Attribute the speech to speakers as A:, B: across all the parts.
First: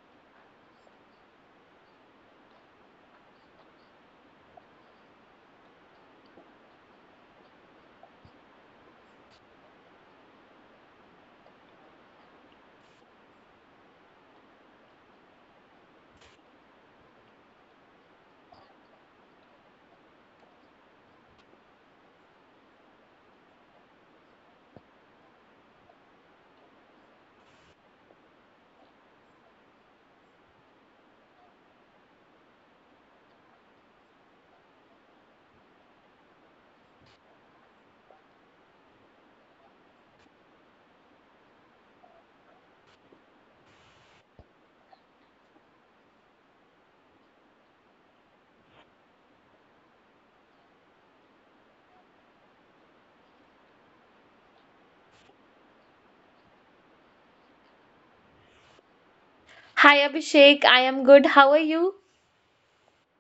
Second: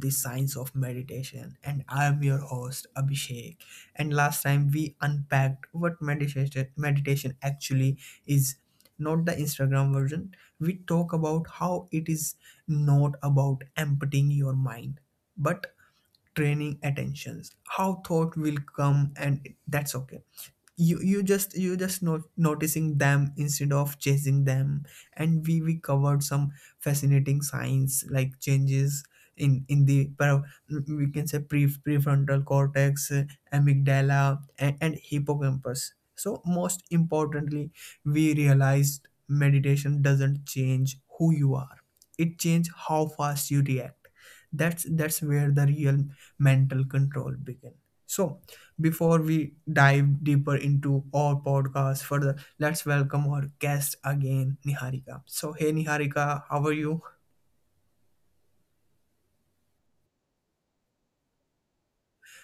A: the science of meditation. And I am your host, Abhishek. And last time we unpacked what meditation actually is, not the Instagram version. We talk about how it is not about emptying your mind, but training attentions how thought will come and that's okay, you you just not noticing them instead of chasing them. And we covered some fascinating science like changes in the we can say prefrontal cortex, amygdala, and hippocampus. So most importantly, we realized meditation doesn't change who you are, it changes how fast you react. That's where the real mental control begin. So, before we dive deeper into our podcast further, let's welcome our guest again, Niharika. So, hey Niharika, how are you?
B: Hi Abhishek, I am good. How are you?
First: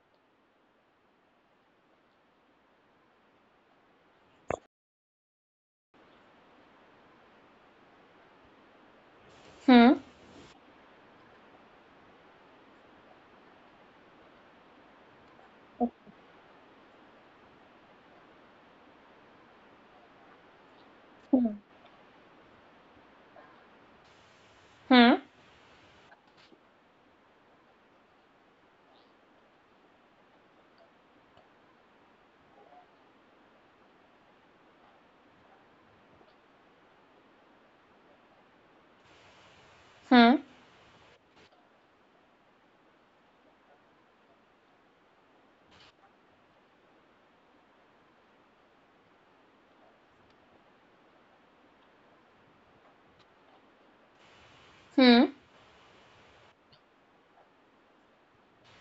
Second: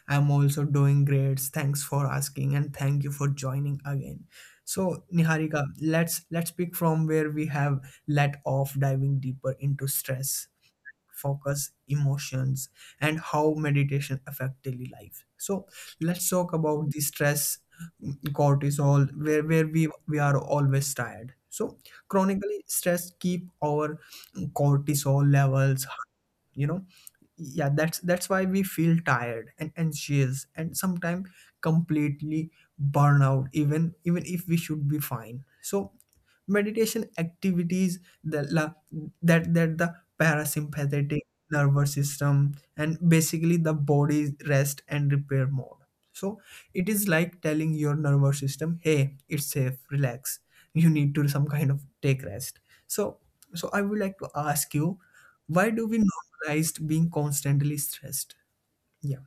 A: I'm also doing great. Thanks for asking and thank you for joining again. So, Niharika, let's pick from where we have let off, diving deeper into
B: Hmm.
A: stress, focus, emotions, and how meditation affect daily life. So let's talk about the stress cortisol, where we are always tired.
B: Hmm.
A: So chronically stress keep our
B: Hmm.
A: cortisol levels, you know. Yeah, that's why we feel tired and anxious and sometimes completely burnout even if we should be fine. So meditation activities that la, that that the
B: Hmm.
A: parasympathetic nervous system, and basically the body's rest and repair mode. So it is like telling your nervous system, hey, it's safe, relax, you need to some kind of take rest. So so I would like to ask you,
B: Hmm.
A: why do we normalize being constantly stressed? Yeah,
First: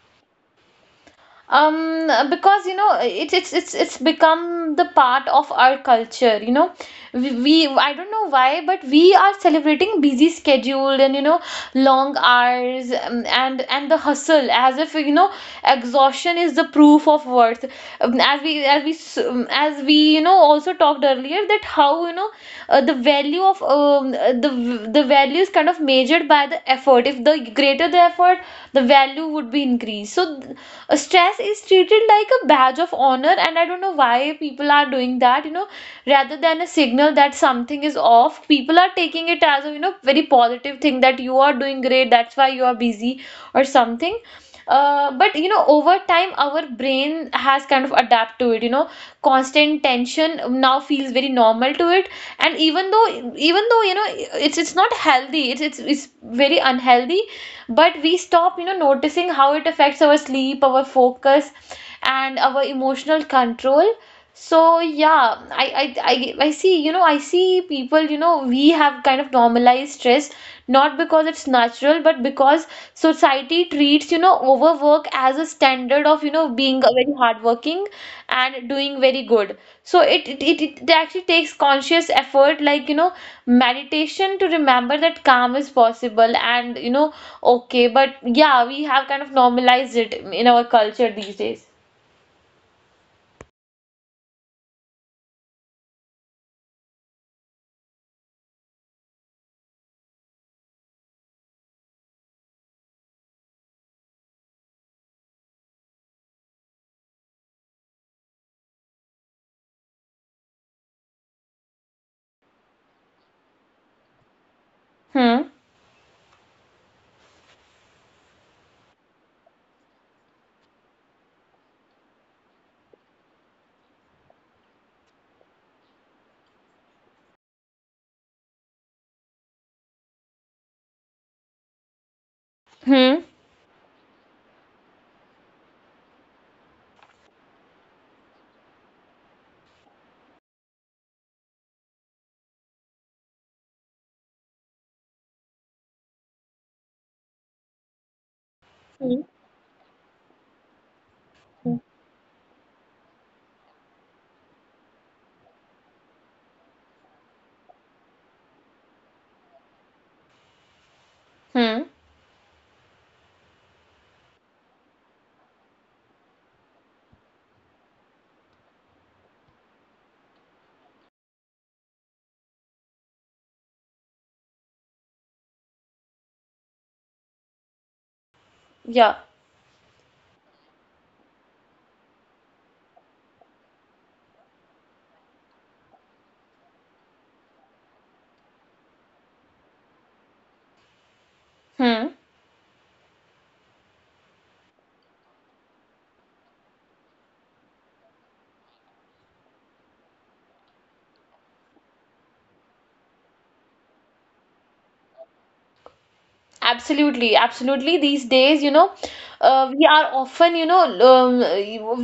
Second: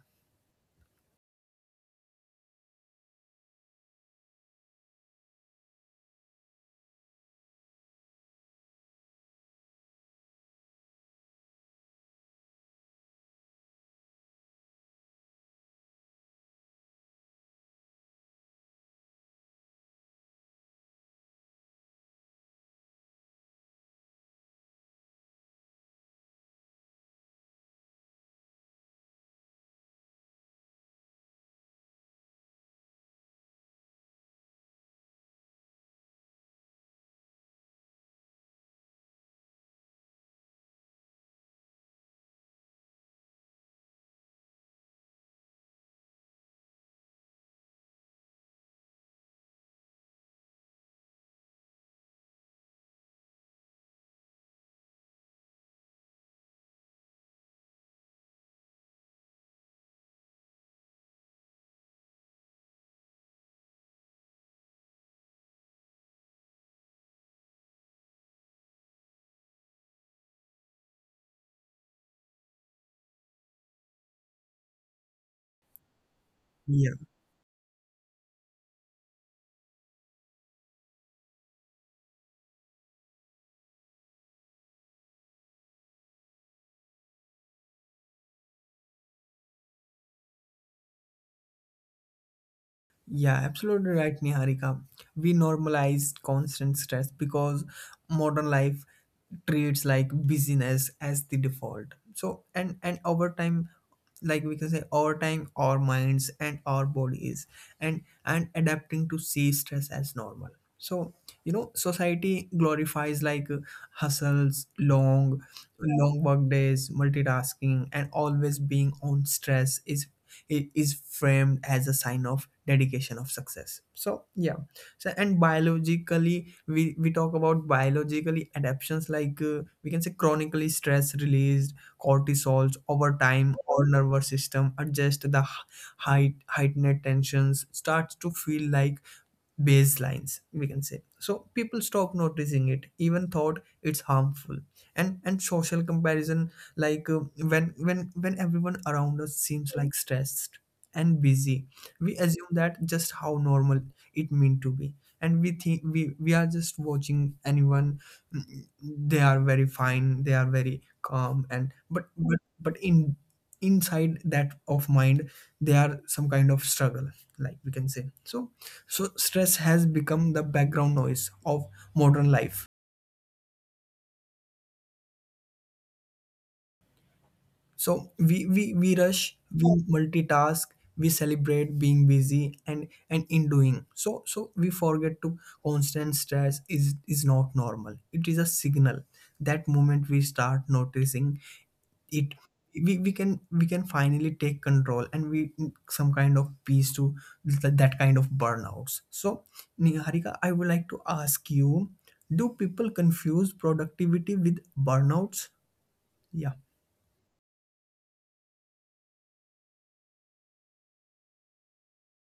B: Because it's become the part of our culture, we, I don't know why, but we are celebrating busy schedule and, you know, long hours, and the hustle, as if, you know, exhaustion is the proof of worth. As we, as we, also talked earlier, that how, you know, the value of, the value is kind of measured by the effort. If the greater the effort, the value would be increased. So stress is treated like a badge of honor, and I don't know why people are doing that, you know, rather than a signal that something is off. People are taking it as a, you know, very positive thing that you are doing great, that's why you are busy or something. But you know, over time our brain has kind of adapt to it, you know, constant tension now feels very normal to it. And even though you know, it's not healthy, it's very unhealthy, but we stop, you know, noticing how it affects our sleep, our focus, and our emotional control. So yeah, I see, you know, I see people, you know, we have kind of normalized stress, not because it's natural, but because society treats, you know, overwork as a standard of, you know, being
A: yeah.
B: a very hardworking and doing very good. So it actually takes conscious effort, like, you know, meditation to remember that calm is possible and, you know, okay, but yeah, we have kind of normalized it in our culture these days.
A: Yeah, absolutely right, Niharika. We normalized constant stress because modern life treats like busyness as the default. So and over time, like we can say, our time, our minds, and our bodies and adapting to see stress as normal. So you know, society glorifies like, hustles, long
B: Hmm.
A: long work days, multitasking, and always being on. Stress is is framed as a sign of dedication, of success. So yeah. So and biologically, we talk about biologically adaptations, like, we can say chronically stress released cortisols. Over
B: Hmm.
A: time, our nervous system adjusts the heightened tensions, starts to feel like baselines, we can say. So people stop noticing it even thought it's harmful. And social comparison, like, when everyone around us seems like stressed and busy,
B: Hmm.
A: we assume that just how normal it meant to be. And we think we are just watching anyone, mm, they are very fine, they are very calm, and but
B: Hmm.
A: but but in inside that of mind, they are some kind of struggle, like we can say. So so stress has become the background noise of modern life. So we rush,
B: Yeah.
A: we multitask, we celebrate being busy, and in doing so, so we forget to, constant stress is not normal, it is a signal. That moment we start noticing it,
B: Hmm.
A: we can finally take control and we some kind of peace to that, that kind of burnouts. So Niharika, I would like to ask you, do people confuse productivity with burnouts? Yeah.
B: Absolutely. Absolutely. These days, you know, we are often, you know, um,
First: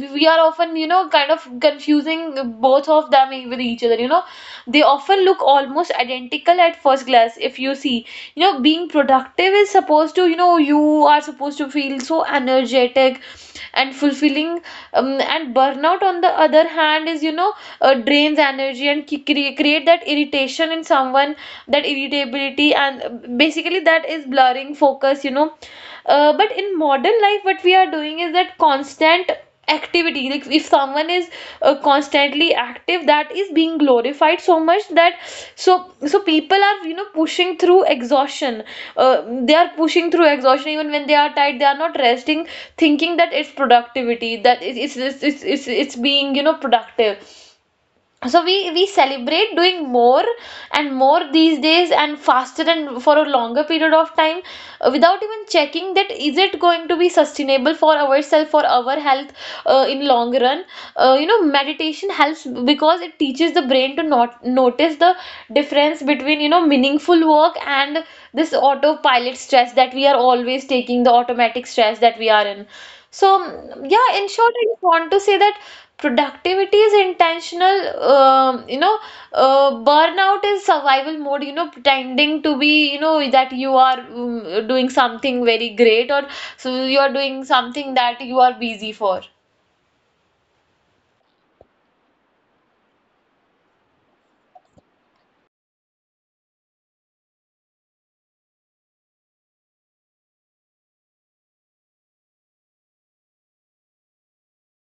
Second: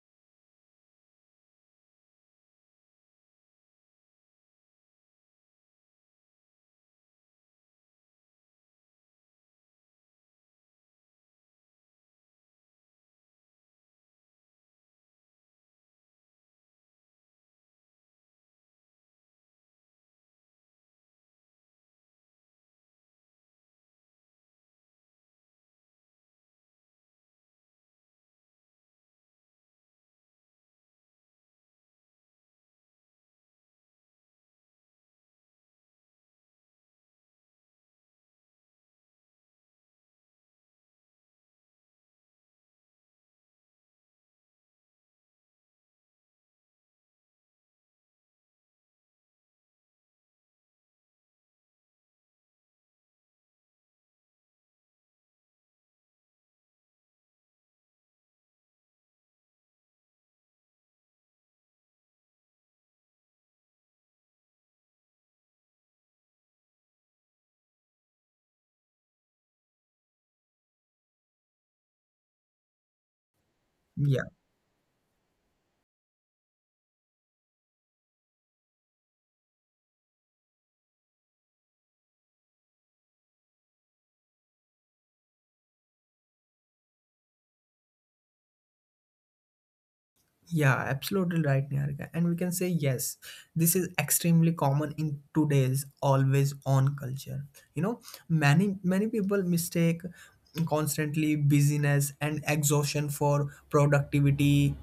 B: we are often, you know, kind of confusing both of them with each other. You know, they often look almost identical at first glance. If you see, you know, being productive is supposed to, you know, you are supposed to feel so energetic and fulfilling. And burnout on the other hand is, you know, drains energy and create that irritation in someone, that irritability, and basically that is blurring focus, you know. But in modern life, what we are doing is that constant activity, like if someone is constantly active, that is being glorified so much that, so so people are, you know, pushing through exhaustion. They are pushing through exhaustion. Even when they are tired, they are not resting, thinking that it's productivity, that it's being, you know, productive. So we celebrate doing more and more these days, and faster and for a longer period of time, without even checking that is it going to be sustainable for ourselves, for our health, in long run. You know, meditation helps because it teaches the brain to not notice the difference between, you know, meaningful work and this autopilot stress that we are always taking, the automatic stress that we are in. So, yeah,
A: Yeah.
B: in short, I just want to say that productivity is intentional. You know, burnout is survival mode. You know, pretending to be, you know, that you are, doing something very great, or so you are doing something that you are busy for.
A: Yeah, absolutely right, Niharika. And we can say yes, this is extremely common in today's always on culture, you know. Many people mistake constantly busyness and exhaustion for productivity.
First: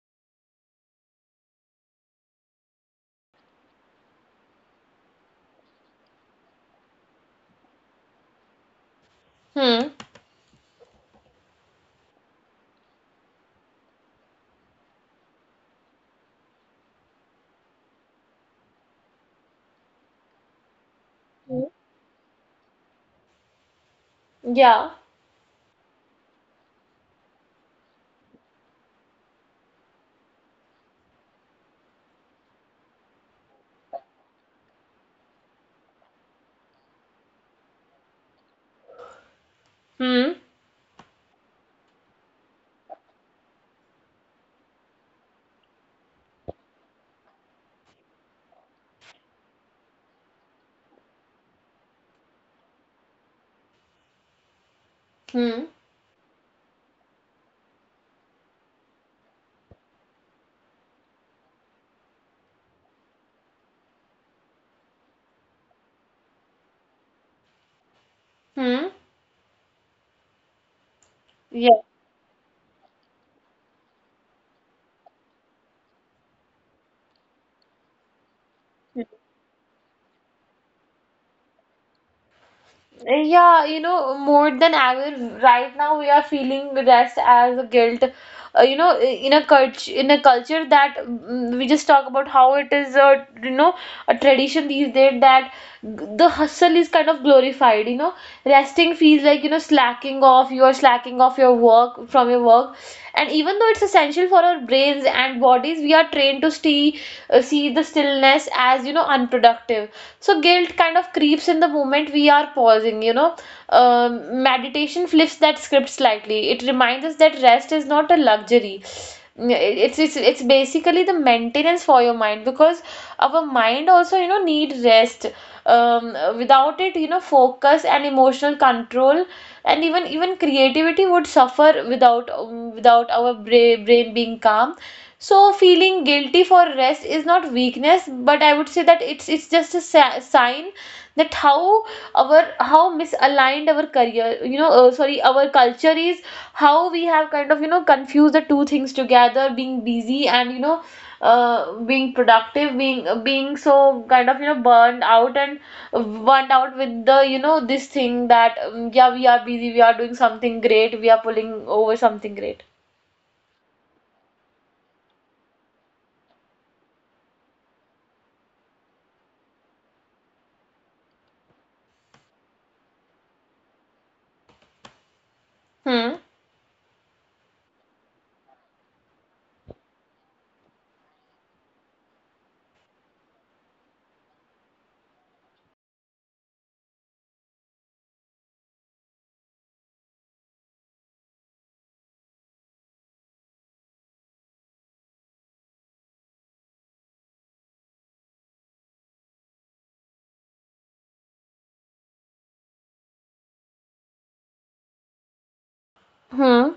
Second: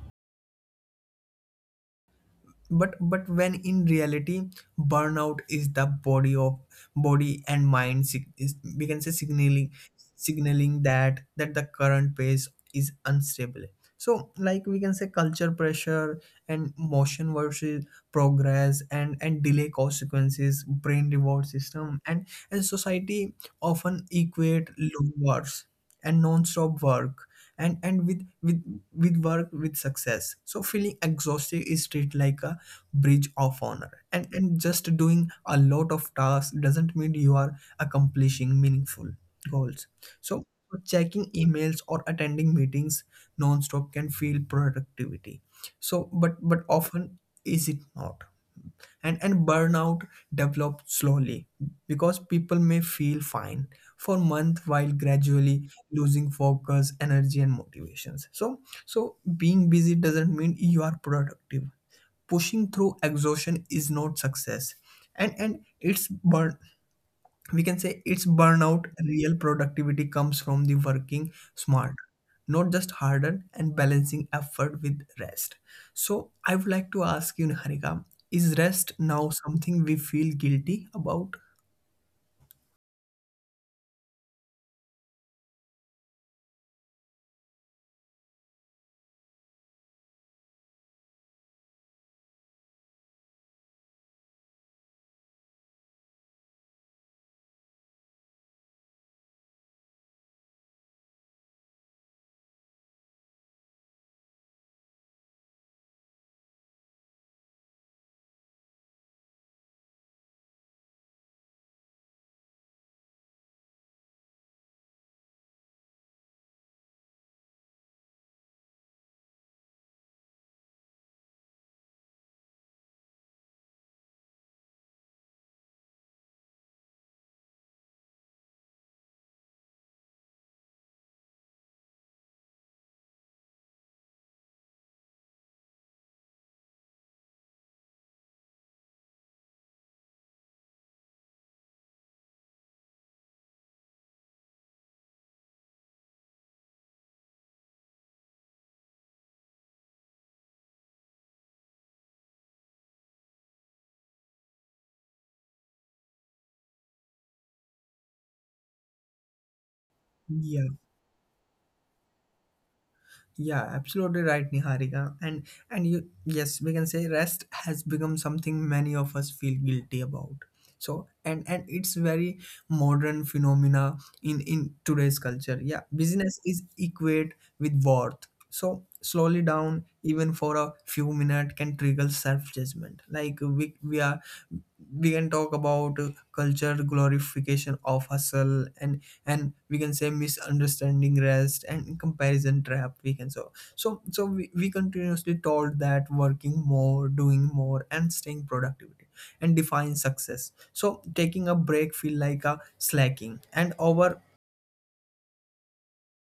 A: But when in reality, burnout is the body of body and mind is, we can say, signaling
B: Hmm.
A: signaling that that the current pace is unstable. So like we can say, culture pressure and motion versus progress, and delay consequences, brain reward
B: Hmm.
A: system. And society often equate
B: Yeah.
A: long hours and non-stop work and with work with success. So feeling exhausted is treated like a bridge of honor. And just doing a lot of tasks doesn't mean you are accomplishing meaningful goals. So
B: Hmm.
A: checking emails or attending meetings non-stop can feel productivity, so but often, is it not. And and burnout develops slowly, because people may feel fine for month while gradually
B: Hmm.
A: losing focus, energy, and motivations. So so being busy doesn't mean you are productive, pushing through exhaustion is not success, and it's burn, we can say it's burnout.
B: Hmm.
A: Real productivity comes from the working
B: Yeah.
A: smart, not just harder, and balancing effort with rest. So I would like to ask you, Niharika, is rest
B: Hmm.
A: now something we feel guilty about?
B: Yeah, you know, more than ever. Right now we are feeling rest as a guilt. You know, in a culture that, we just talk about how it is a, you know, a tradition these days that the hustle is kind of glorified. You know, resting feels like, you know, slacking off. You are slacking off your work, from your work. And even though it's essential for our brains and bodies, we are trained to see, see the stillness as, you know, unproductive. So guilt kind of creeps in the moment we are pausing, you know. um, Meditation flips that script slightly. It reminds us that rest is not a luxury. It's basically the maintenance for your mind, because our mind also, you know, need rest. Without it, you know, focus and emotional control and even creativity would suffer without, without our brain being calm. So feeling guilty for rest is not weakness, but I would say that it's just a sign that how our, how misaligned our career, you know, sorry, our culture is, how we have kind of, you know, confused the two things together, being busy and, you know, being productive, being, being so kind of, you know, burned out, and burned out with the, you know, this thing that, yeah, we are busy, we are doing
A: Yeah.
B: something great, we are pulling over something great.
A: Yeah, absolutely right, Niharika. And you yes, we can say rest has become something many of us feel guilty about. So and it's very modern phenomena in today's culture. Yeah,
B: Hmm.
A: business is equate with worth. So slowly down even for a few minutes can trigger self judgment. Like we are, we can talk about, culture glorification of hustle, and we can say misunderstanding rest and comparison trap, we can. So so so we continuously told that working more, doing more, and staying productivity and define success. So taking a break feel like a slacking. And over
B: Hmm.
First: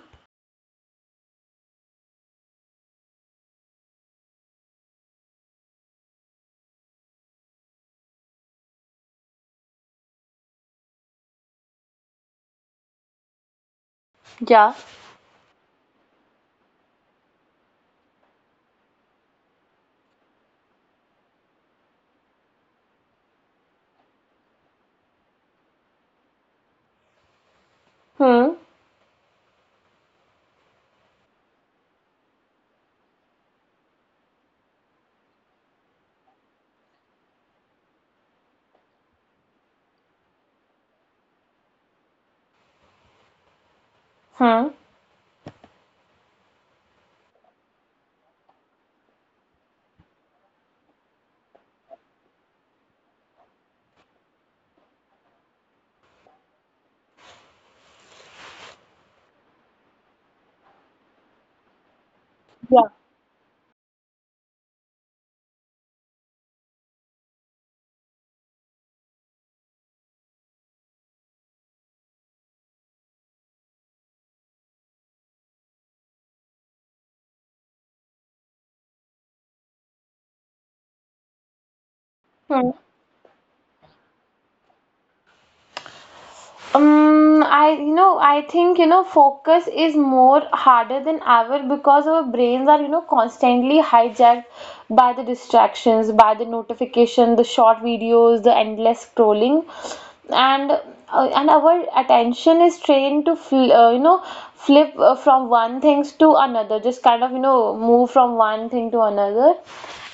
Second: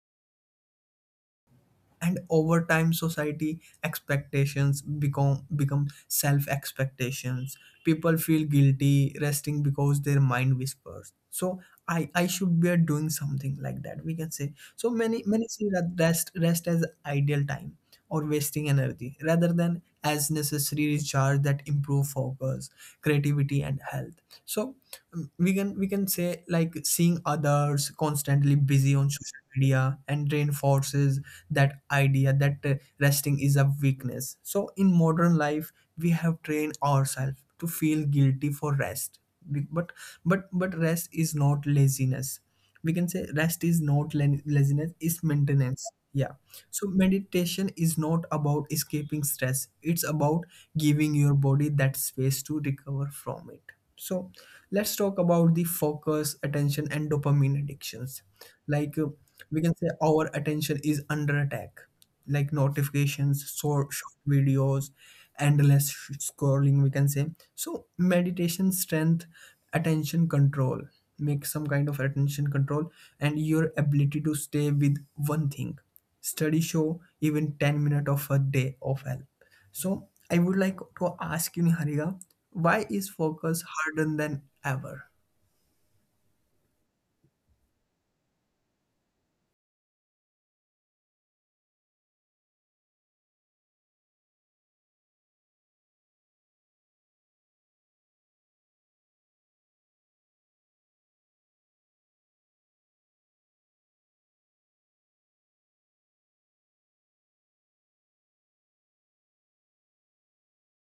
A: and over time, society expectations become self expectations. People feel guilty resting because their mind whispers, so I should be doing something, like that we can say. So
B: Yeah.
A: many see that rest as ideal time or wasting energy, rather than as necessary recharge that improve focus, creativity, and health. So we can say, like seeing others constantly busy on
B: Hmm.
A: social media and reinforces that idea that, resting is a weakness. So in modern life, we have trained ourselves to feel guilty for rest. Be- But but rest is not laziness. We can say rest is not laziness, it's
B: Hmm.
A: maintenance. Yeah. So meditation is not about escaping stress. It's about giving your body that space to recover from it. So let's talk about the focus, attention, and dopamine addictions. Like, we can say our attention is under attack, like notifications,
B: Yeah.
A: short videos, endless scrolling, we can say. So meditation strength attention control, make some kind of attention control and your ability to stay with one thing. Study show even 10 minutes of a day of help. So I would like to ask you, Niharika, why is
B: Hmm.
A: focus harder than ever?
B: I, you know, I think, you know, focus is more harder than ever, because our brains are, you know, constantly hijacked by the distractions, by the notification, the short videos, the endless scrolling, and and our attention is trained to, fl you know, flip, from one things to another, just kind of, you know, move from one thing to another.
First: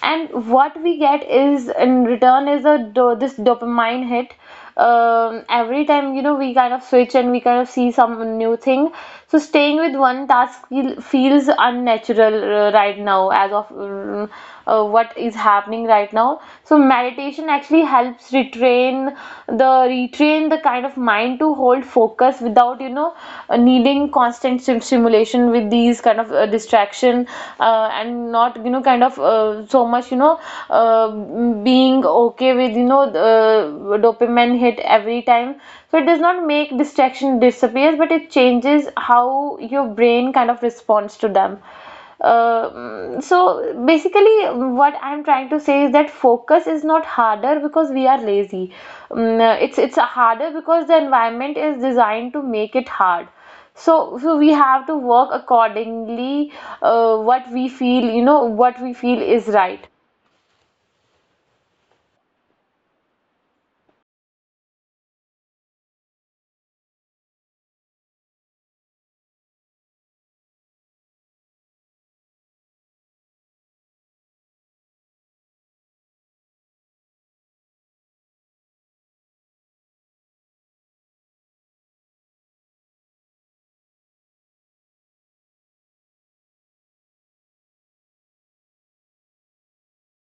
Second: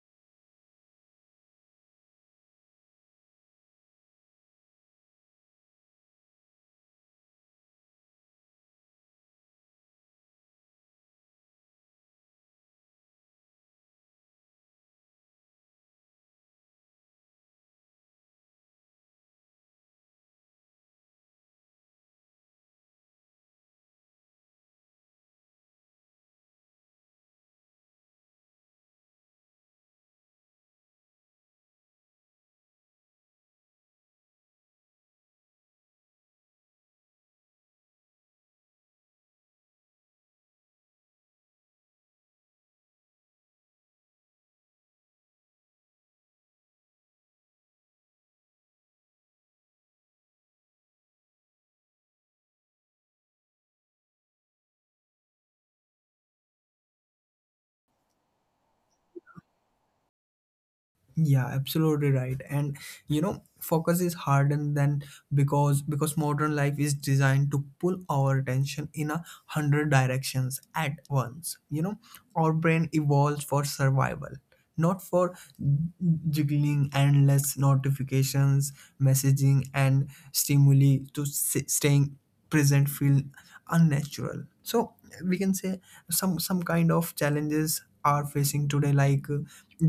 B: And what we get is in return is a do this dopamine hit every time, you know, we kind of switch and we kind of see some new thing. So staying with one task feels unnatural, right now as of, what is happening right now. So meditation actually helps retrain the, kind of mind to hold focus without, you know, needing constant stimulation with these kind of, distraction, and not, you know, kind of, so much, you know, uh, being okay with, you know, dopamine hit every time. So it does not make distraction disappears, but it changes how your brain kind of responds to them. So basically, what I'm trying to say is that focus is not harder because we are lazy. It's harder because the environment is designed to make it hard. So, so we have to work accordingly, what we feel, you know, what we feel is right.
A: Yeah, absolutely right. And you know, focus is harder than, because modern life is designed to pull our attention in a hundred directions at once, you know. Our brain evolves for survival, not for juggling endless notifications, messaging, and stimuli. To staying present feel unnatural. So we can say some kind of challenges are facing today, like,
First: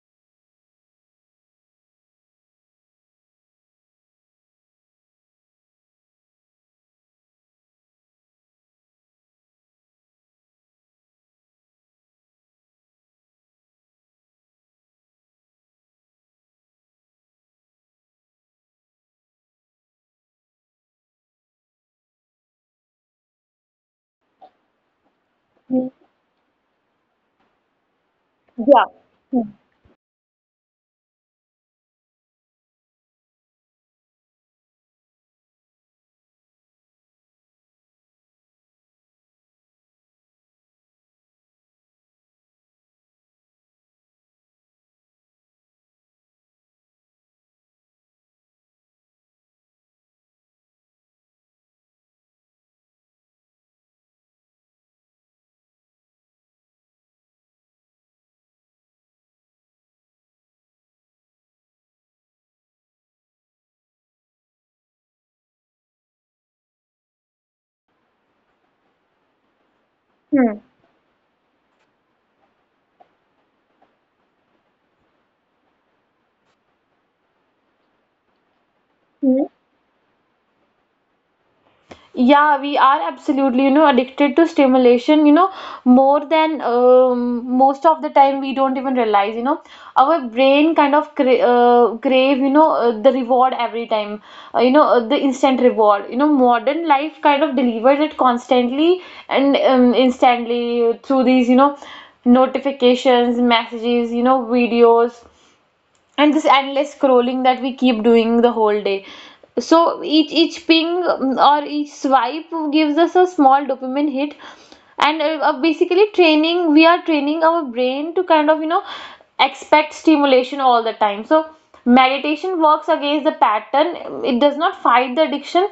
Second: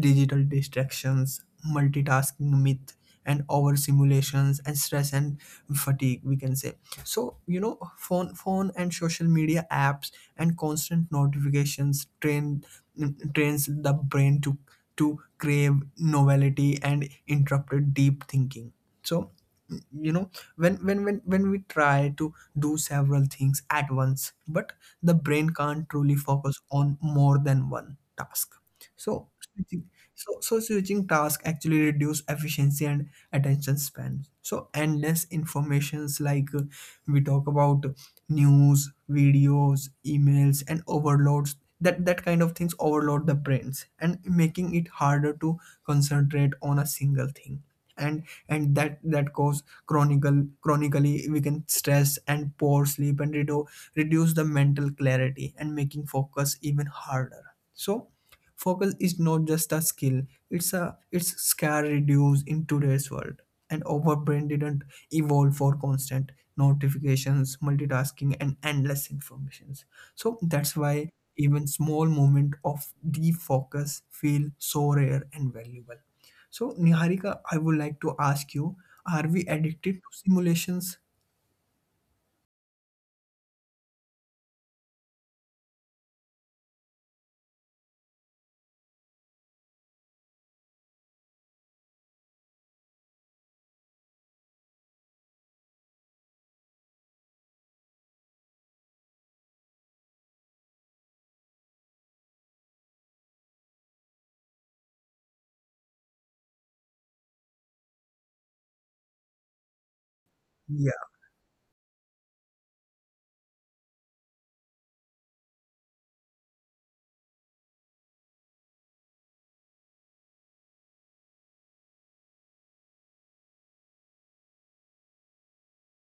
A: digital distractions, multitasking myth, and over simulations, and stress and fatigue, we can say. So you know, phone and social media apps and constant notifications trains the brain to crave novelty and interrupted deep thinking. So you know, when we try to do several things at once, but the brain can't truly focus on more
B: Yeah.
A: than one task. So switching, so so switching tasks actually reduce efficiency and attention span. So endless informations, like, we talk about news, videos, emails, and overloads. That kind of things overload the brains and making it harder to concentrate on a single thing. And that cause chronicle chronically we can stress and poor sleep and reduce the mental clarity and making focus even harder. So focus is not just a skill, it's a it's scarce reduced in today's world. And our brain didn't evolve for constant notifications, multitasking, and endless informations. So that's
B: Hmm.
A: why even small moment of deep focus feel so rare and valuable. So Niharika, I would like to ask you, are we addicted to simulations?
B: Yeah, we are absolutely, you know, addicted to stimulation, you know, more than, most of the time we don't even realize, you know, our brain kind of crave, you know, the reward every time, you know, the instant reward. You know, modern life kind of delivers it constantly and, instantly through these, you know, notifications, messages, you know, videos, and this endless scrolling that we keep doing the whole day. So each
A: Yeah.
B: ping, or each swipe gives us a small dopamine hit, and basically training we are training our brain to kind of, you know, expect stimulation all the time. So meditation works against the pattern. It does not fight the addiction,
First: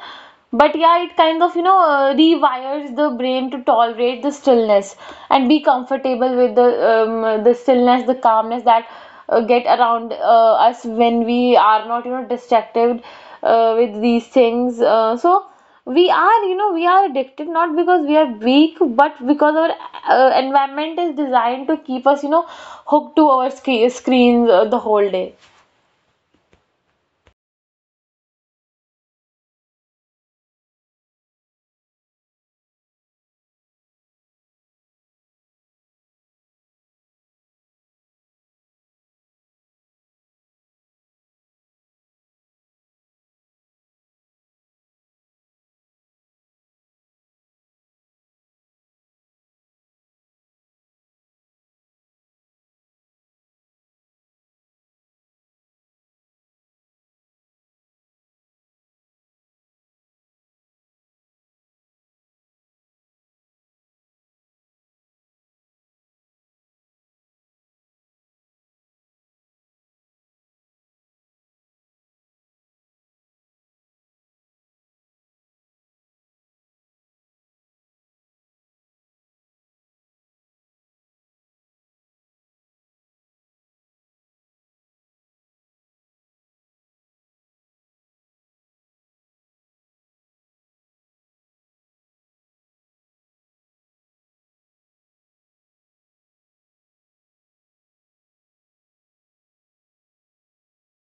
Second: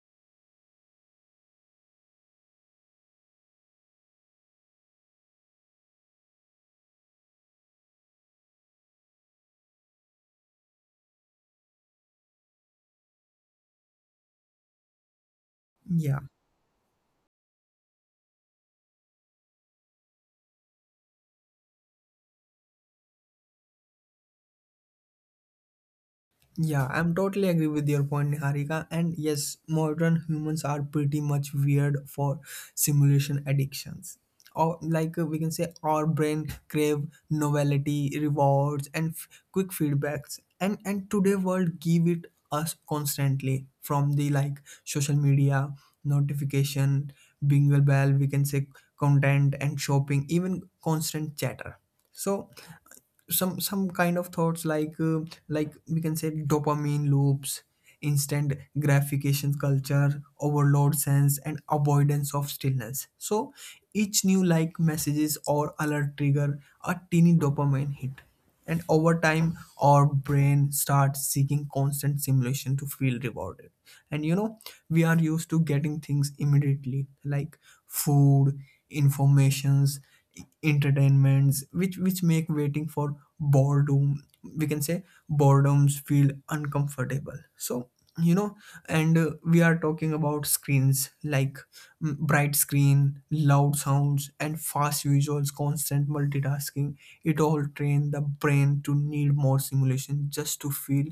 B: but yeah, it kind of, you know, rewires the brain to tolerate the stillness and be comfortable with the, the stillness, the calmness that get around us when we are not, you know, distracted with these things. So we
A: Yeah.
B: are, you know, we are addicted not because we are weak, but because our environment is designed to keep us, you know, hooked to our screens, the whole day.
A: Yeah, I'm totally agree with your point, Niharika. And yes, modern humans are pretty much weird for simulation addictions. Or like, we can say, our brain crave novelty, rewards, and quick feedbacks. And today world give it us constantly from the like social media notification, bingle bell, we can say, content and shopping, even constant chatter. So some kind of thoughts like we can say dopamine loops, instant gratification, culture overload sense, and avoidance of stillness. So each new like messages or alert trigger a teeny dopamine hit, and over time our brain starts seeking constant stimulation to feel rewarded. And you know we are used to getting things immediately, like food, informations, entertainments, which make waiting for boredom, we can say, boredoms feel uncomfortable. So you know and we are talking about screens like, bright screen, loud sounds, and fast visuals, constant multitasking. It all train the brain to need more simulation just to feel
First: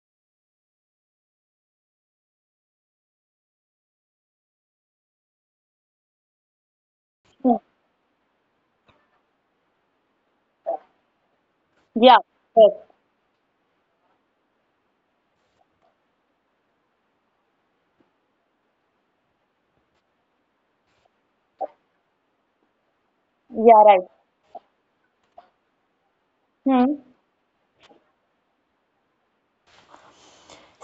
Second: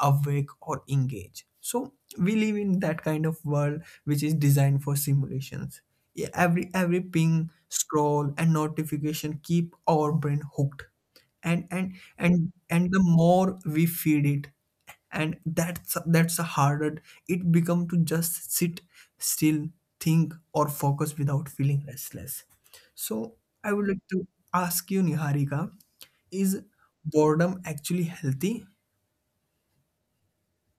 A: awake or engage. So we live in that kind of world which is designed for simulations. Yeah, every ping, scroll, and notification keep our brain hooked, and and
B: Yeah,
A: and
B: yes.
A: and the more we feed it, and that's the harder it become to just sit still, think, or focus without feeling restless. So I
B: Yeah,
A: would
B: right.
A: like to ask you, Niharika, is
B: Hmm.
A: boredom actually healthy?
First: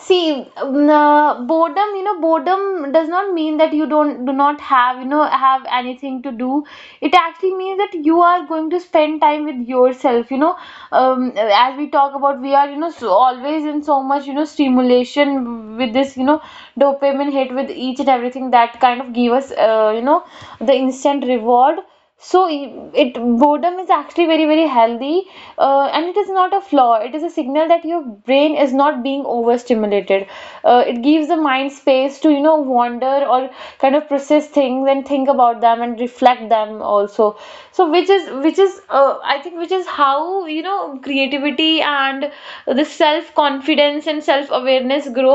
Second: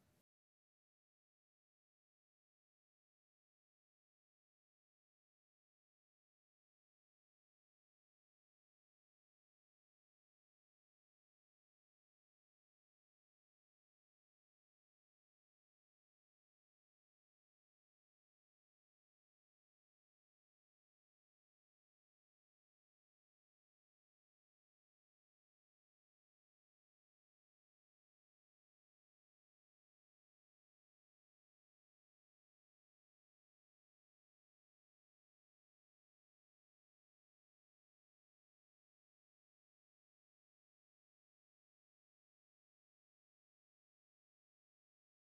B: See, boredom, you know, boredom does not mean that you don't do not have, you know, have anything to do. It actually means that you are going to spend time with yourself, you know. As we talk about, we are, so always in so much, stimulation with this, dopamine hit with each and everything that kind of give us, the instant reward so boredom is actually very very healthy. And it is not a flaw, it is a signal that your brain is not being overstimulated. It gives the mind space to, you know, wander or kind of process things and think about them and reflect them also. So which is I think which is how, you know, creativity and the self confidence and self awareness fitness grow.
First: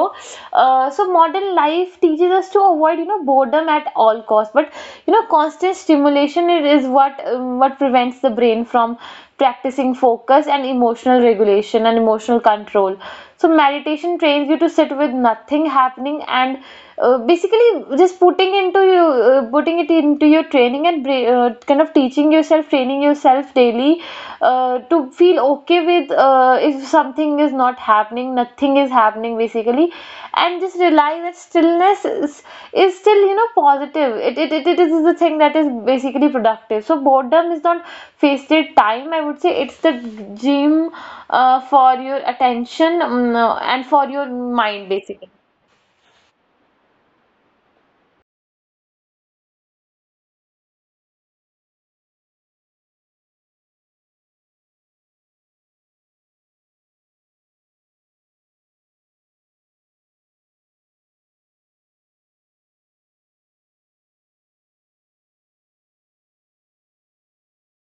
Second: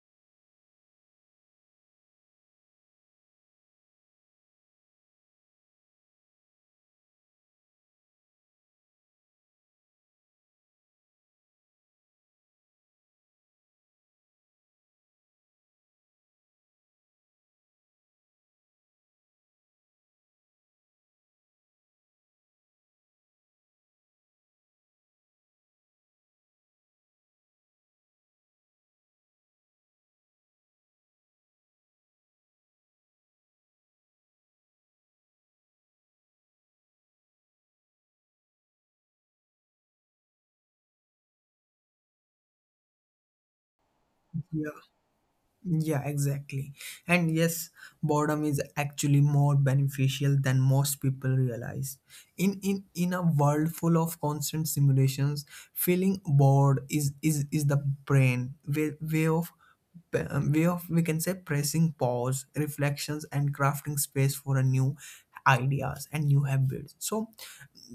B: So modern life teaches us to avoid, you know, boredom at all costs, but you know constant stimulation, it is what prevents the brain from practicing focus and emotional regulation and emotional control. So meditation trains you to sit with nothing happening and basically just putting into you, putting it into your training and kind of teaching yourself, training yourself daily to feel okay with, if something is not happening, nothing is happening basically, and just realize that is still, you know, positive. It is the thing that is basically productive. So boredom is not wasted time. I would say it's the gym for your attention and for your
A: Yeah.
B: mind basically.
A: Yeah, exactly. And yes, boredom is actually more beneficial than most people realize. In a world full of constant simulations, feeling bored is the brain way, of way of, we can say, pressing pause, reflections, and crafting space for a new ideas and new habits. So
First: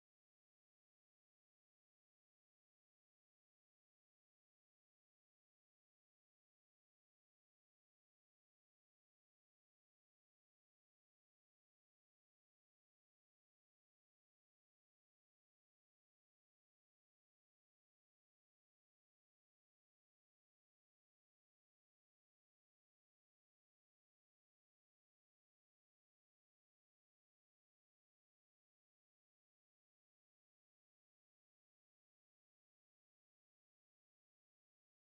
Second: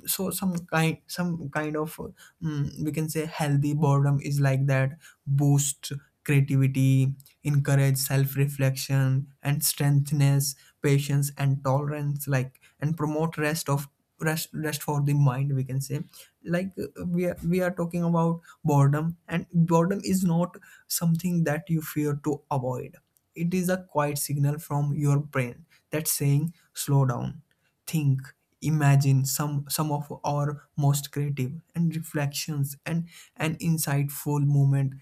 A: some kind of, we can say, healthy boredom is like that: boost creativity, encourage self-reflection, and strengthens patience and tolerance like, and promote rest of rest for the mind, we can say. We are talking about boredom, and boredom is not something that you fear to avoid. It is a quiet signal from your brain that's saying slow down, think, imagine. Some of our most creative and reflections and an insightful moment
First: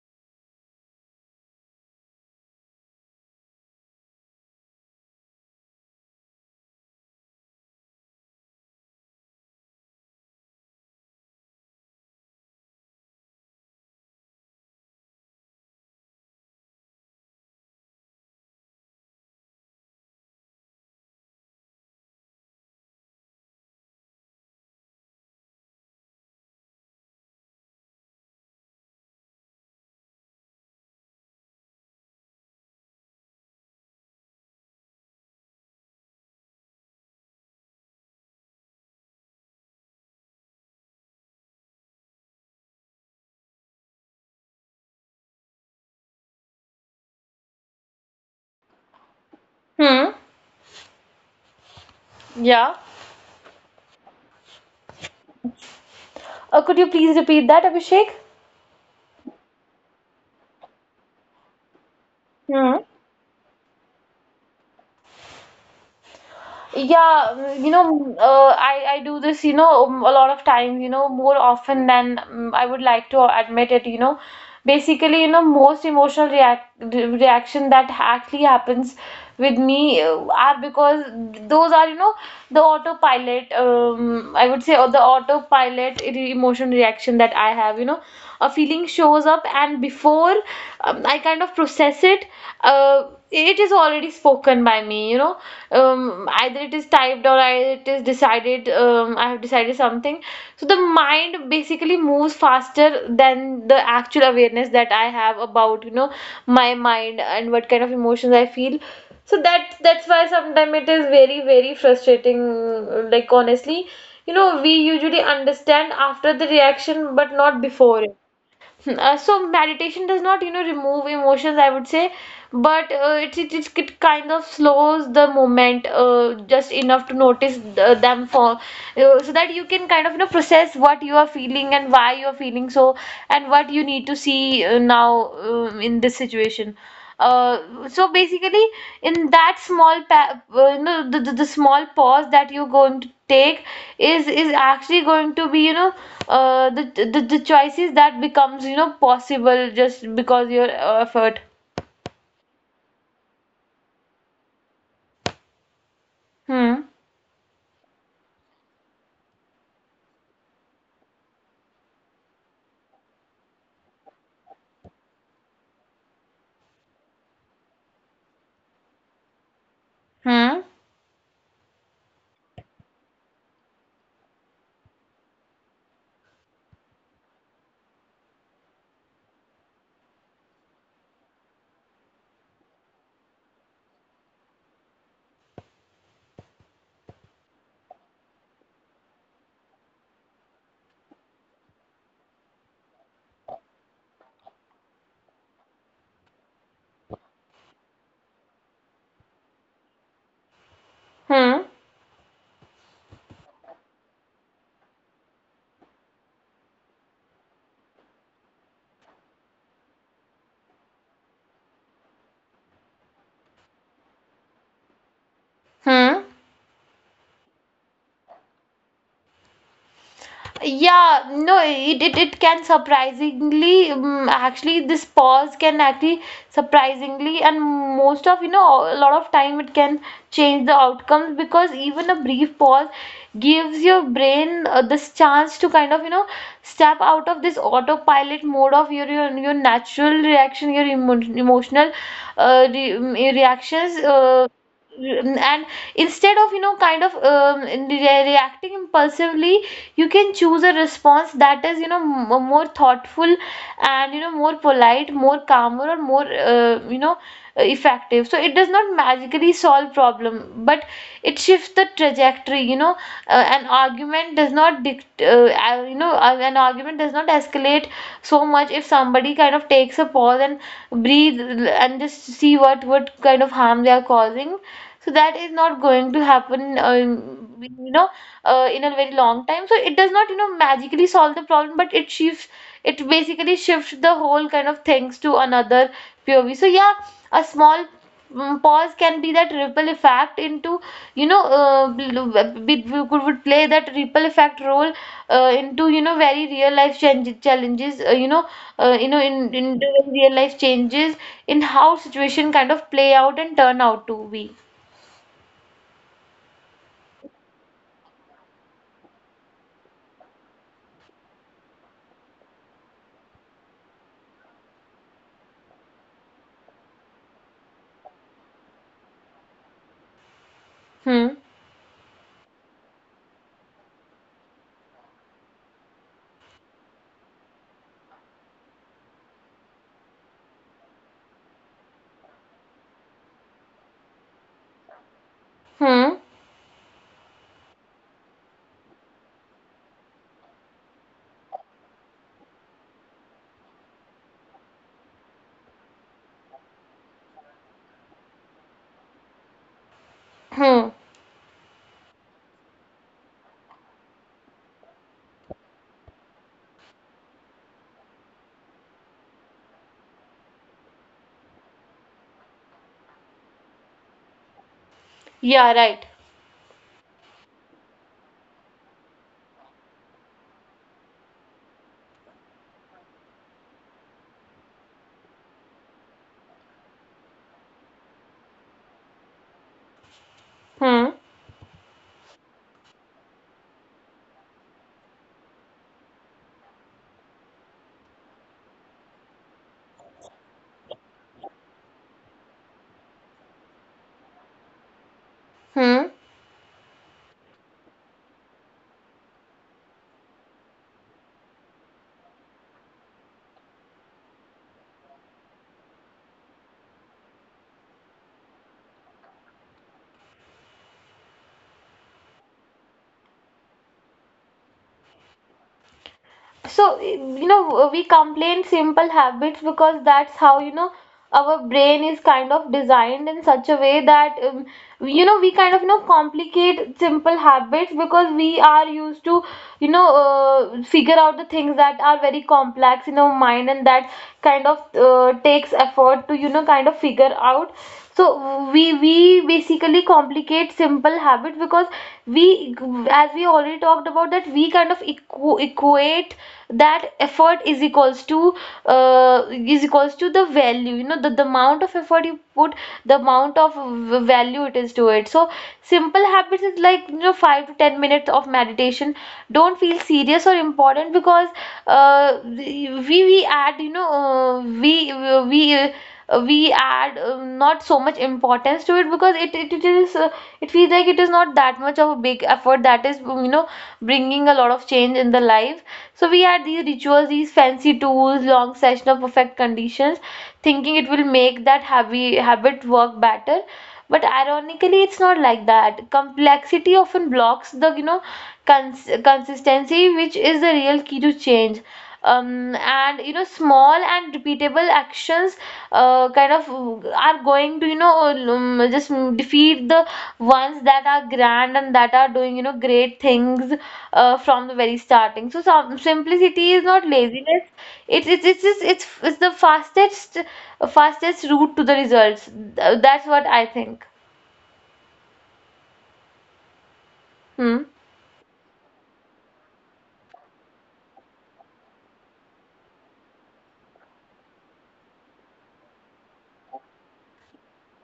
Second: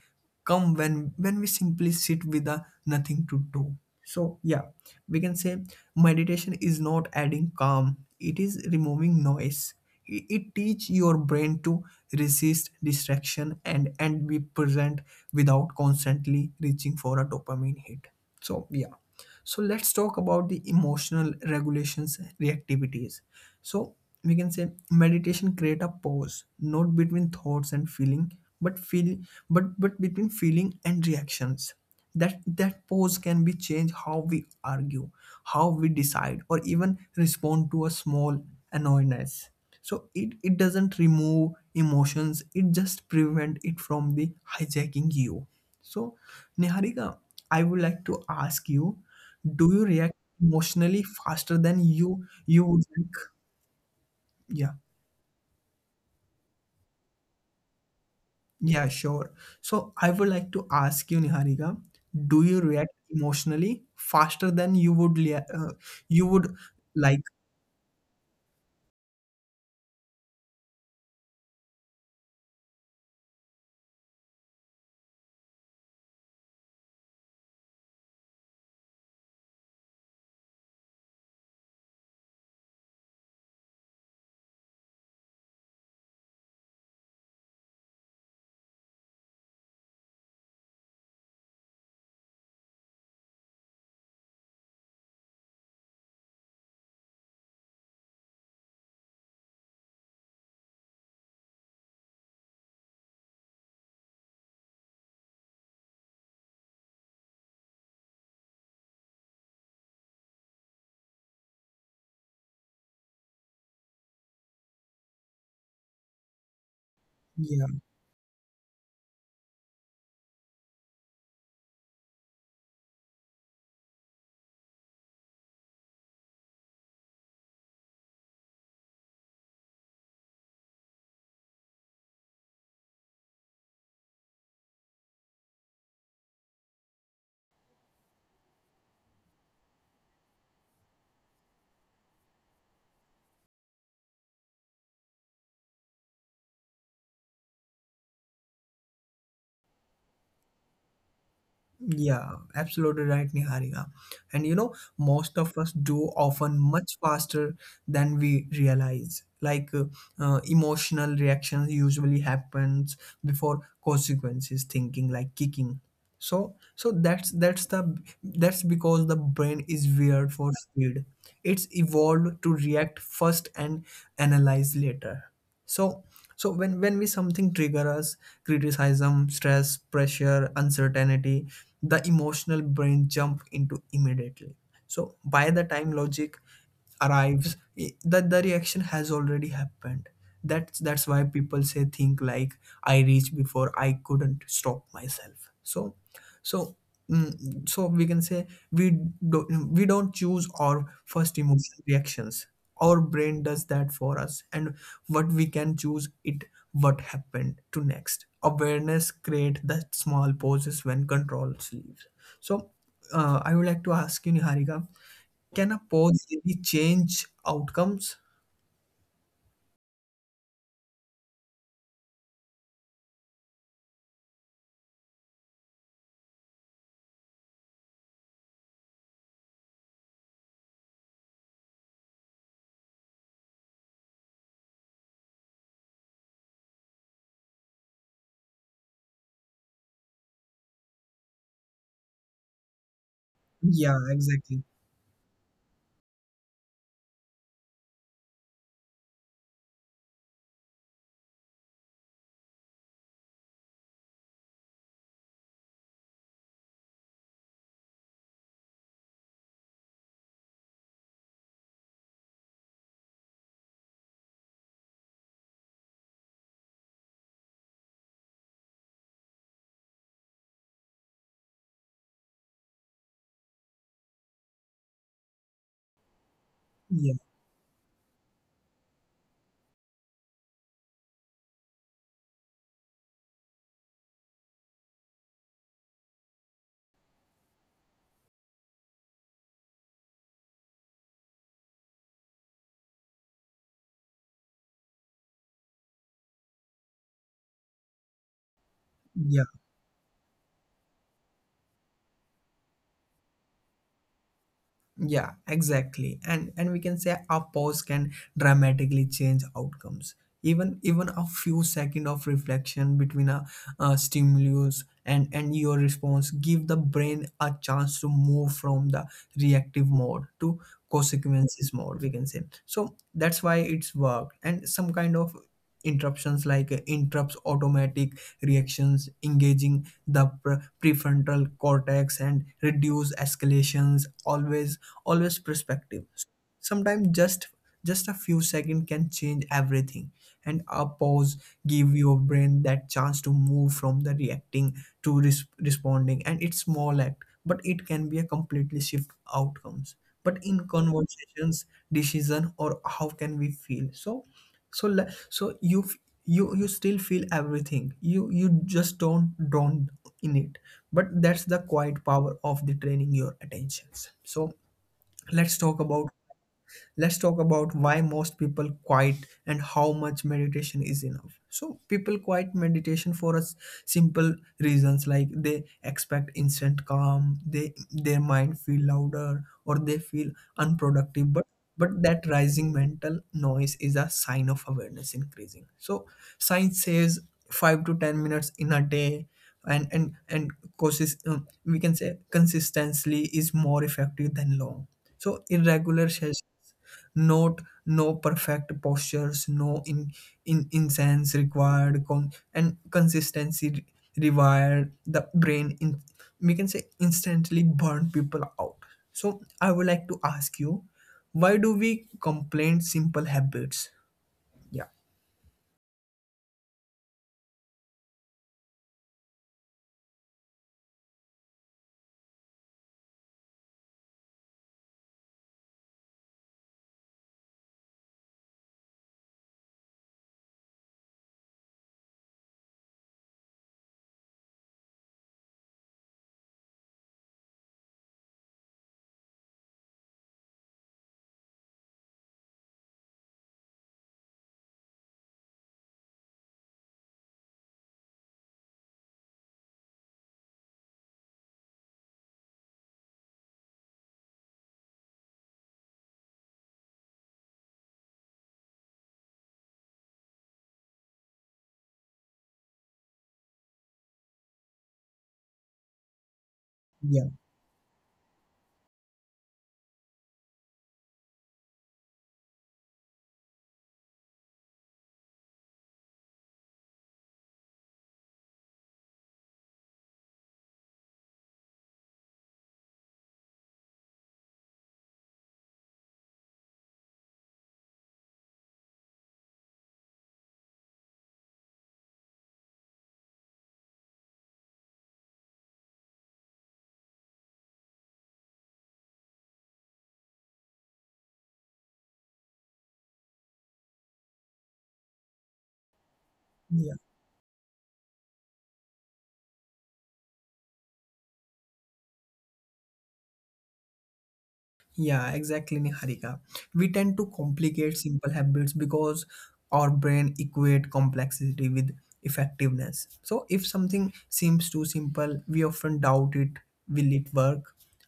A: come when we simply sit with a nothing to do. So yeah, we can say meditation is not adding calm, it is removing noise. It teach your brain to resist distraction and be present without constantly reaching for a dopamine hit. So yeah, so let's talk about the emotional regulations, reactivities. So we can say meditation create a pause, not between thoughts and feeling but feel, but between feeling and reactions. That pause can be changed how we argue, how we decide, or even respond to a small annoyance. So it doesn't remove emotions, it just prevent it from the hijacking you. So Niharika, I would like to ask you, do you
B: Hmm.
A: react emotionally faster than you
B: Yeah.
A: would like? Yeah.
B: Could you please repeat that, Abhishek?
A: Yeah, sure. So I would like to ask you, Niharika, do you
B: Hmm.
A: react emotionally faster than you would you would like?
B: Yeah, you know, I do this, you know, a lot of times, you know, more often than, I would like to admit it, you know. Basically, you know, most emotional reaction that actually happens with me are because those are, you know, the autopilot, I would say, or the autopilot emotion reaction that I have, you know, a feeling shows up and before I kind of process it, it is already spoken by me, you know, either it is typed or it is decided, I have decided something. So the mind basically moves faster than the actual awareness that I have about, you know, my mind and what kind of emotions I feel. So that's why sometimes it is very very frustrating, like honestly, you know, we usually understand after the reaction but not
A: Yeah.
B: before it. Hmm. So meditation does not, you know, remove emotions, I would say, but it kind of slows the moment just enough to notice them for, so that you can kind of, you know, process what you are feeling and why you are feeling so, and what you need to see now, in this situation. So basically, in that small pa you know, the small pause that you're going to take is actually going to be, you know, uh, the, the choices that becomes, you know, possible just because your effort.
A: Yeah, absolutely right, Niharika. And you know, most of us do often
B: Hmm.
A: much faster than we realize. Emotional reactions usually happens before consequences thinking like kicking. So that's the, that's because the brain is weird for
B: Hmm.
A: speed. It's evolved to react first and analyze later. So when we something trigger us, criticism, stress, pressure, uncertainty, the emotional brain jump into immediately. So by the time logic arrives, that the reaction has already happened. That's why people say, think like, I reached before I couldn't stop myself. So so we can say we do, we don't choose our first
B: Hmm.
A: emotional reactions. Our brain does that for us, and what we can choose it, what happened to next awareness create the small pauses when control leaves. So I would like to ask you, Niharika, can a
B: Hmm.
A: pause really change outcomes?
B: Yeah, no, it can surprisingly, actually, this pause can actually surprisingly, and most of, you know, a lot of time it can change the outcomes because even a brief pause gives your brain this chance to kind of, you know, step out of this autopilot mode of your natural reaction, your emotional re reactions.
A: Yeah, exactly.
B: Mm, and instead of, you know, kind of reacting impulsively, you can choose a response that is, you know, more thoughtful and, you know, more polite, more calmer, or more, you know, effective. So it does not magically solve problem, but it shifts the trajectory, you know, an argument does not you know, an argument does not escalate so much if somebody kind of takes a pause and breathe and just see what kind of harm they are causing. So that is not going to happen,
A: Yeah,
B: you know, in a very long time. So it does not, you know, magically solve the problem, but it shifts, it basically shifts the whole kind of things to another POV. So yeah, a small, pause can be that ripple effect into, you know, we could would play that ripple effect role into, you know, very real life challenges, you know,
A: yeah.
B: in real life changes, in how situation kind of play out and turn out to be.
A: Yeah, exactly. And we can say a pause can dramatically change outcomes. Even a few seconds of reflection between a, stimulus and your response give the brain a chance to move from the reactive mode to
B: Hmm.
A: consequences mode, we can say. So that's why it's worked. And some kind of interruptions interrupts automatic reactions, engaging the prefrontal cortex, and reduce escalations always, always perspective.
B: Hmm.
A: Sometimes just a few seconds can change everything. And a pause give your brain that chance to move from the reacting to responding, and it's small act but it can be a completely shift outcomes, but in
B: Hmm.
A: conversations, decision, or how can we feel. So so you you still feel everything, you just don't in it. But that's the quiet power of the training your attentions. So let's talk about
B: Yeah, right.
A: let's talk about why most people quiet and how much meditation is enough. So people quiet meditation for us simple reasons, like they expect instant calm, they their mind feel louder, or they feel unproductive.
B: Hmm.
A: But that rising mental noise is a sign of awareness increasing. So science says 5 to 10 minutes in a day, and causes, we can say, consistently is more effective than long, so irregular
B: Hmm.
A: sessions. Note, no perfect postures, no in incense required, and consistency required. The brain, we can say, instantly burn people out. So I would like to ask you, why do we complain simple habits? Yeah,
B: So, you know, we complain simple habits because that's how, you know, our brain is kind of designed in such a way that, you know, we kind of, you know, complicate simple habits because we are used to, you know, figure out the things that are very complex in our mind and that kind of, takes effort to, you know, kind of figure out. So we basically complicate simple habit because we, as we already talked about, that we kind of equate that effort is equals to, is equals to the value, you know, the amount of effort you put, the amount of value it is to it. So simple habits is like, you know, 5 to 10 minutes of meditation don't feel serious or important because, we add, you know, we uh, we add,
A: yeah,
B: not so much importance to it, because it is, it feels like it is not that much of a big effort that is, you know, bringing a lot of change in the life. So we add these rituals, these fancy tools, long session of perfect conditions, thinking it will make that happy habit work better. But ironically, it's not like that. Complexity often blocks the, you know, consistency, which is the real key to change. And, you know, small and repeatable actions kind of are going to, you know, just defeat the ones that are grand and that are doing, you know, great things from the very starting. So some simplicity is
A: yeah.
B: not laziness, it's the fastest route to the results. That's what I think.
A: Yeah, exactly, Niharika. We tend to
B: Hmm.
A: complicate simple habits because our brain equate complexity with effectiveness. So if something seems too simple, we often doubt it. Will it work?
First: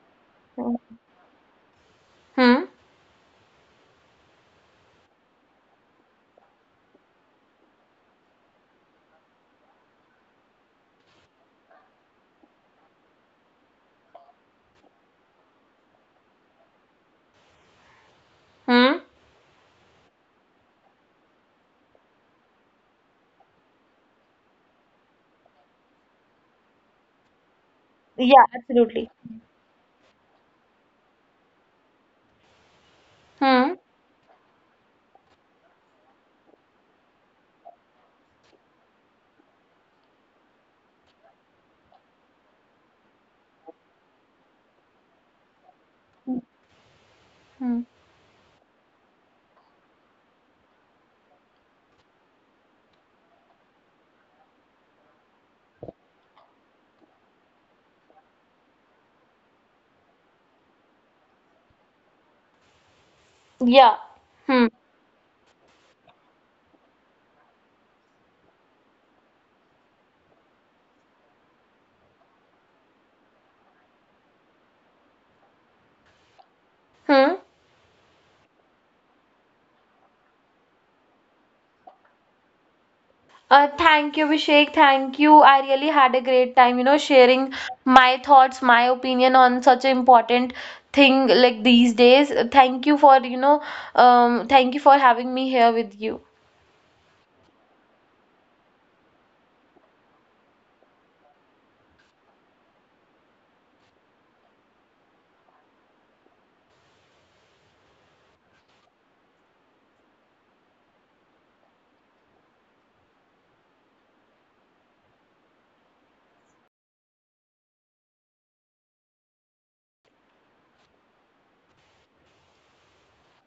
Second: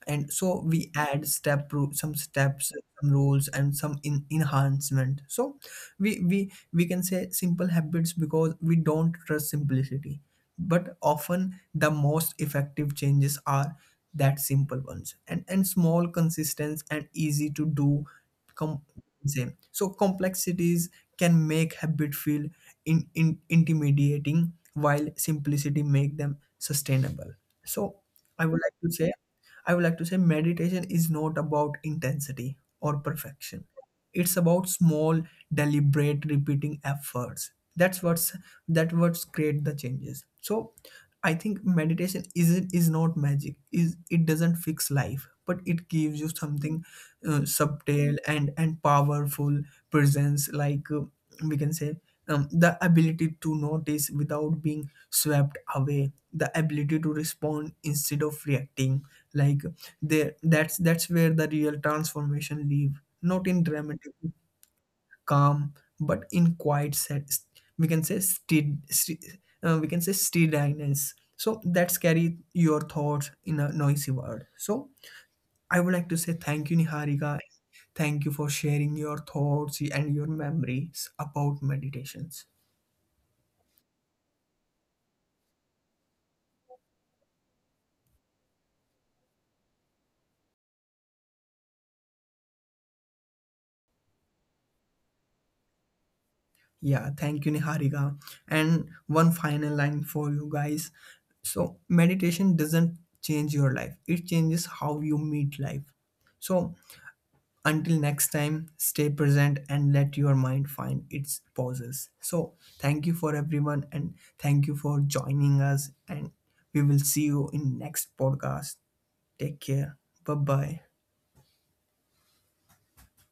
A: And so we add step some
B: Hmm.
A: steps, some rules, and some enhancement. So we can say simple habits because we don't trust simplicity. But often the most effective changes are that simple ones, and small, consistent, and easy to do com-
B: Hmm.
A: same. So complexities can make habit feel in intimidating while simplicity make them sustainable. So
B: Yeah,
A: i would like to
B: absolutely.
A: say I would like to say meditation is not about intensity or perfection.
B: Hmm.
A: It's about small, deliberate, repeating efforts. That what's create the changes. So I think meditation is not magic. Is it doesn't fix life, but it gives you something
B: Hmm.
A: subtle and powerful presence. We can say, the ability to notice without being swept away, the ability to respond instead of reacting, like they that's where the real transformation live, not in
B: Yeah.
A: dramatic
B: Hmm.
A: calm but in quiet set, we can say, we can say steadiness. So that's carry your thoughts in a noisy world. So I would like to say thank you,
B: Hmm.
A: Niharika. Thank you for sharing your thoughts and your memories about meditations.
B: Thank you, Vishek. Thank you. I really had a great time, you know, sharing my thoughts, my opinion on such an important thing like these days. Thank you for, you know, thank you for having me here with you.
A: Yeah, thank you, Niharika. And one final line for you guys. So, meditation doesn't change your life, it changes how you meet life. So, until next time, stay present and let your mind find its pauses. So, thank you for everyone, and thank you for joining us. And we will see you in next podcast. Take care. Bye bye.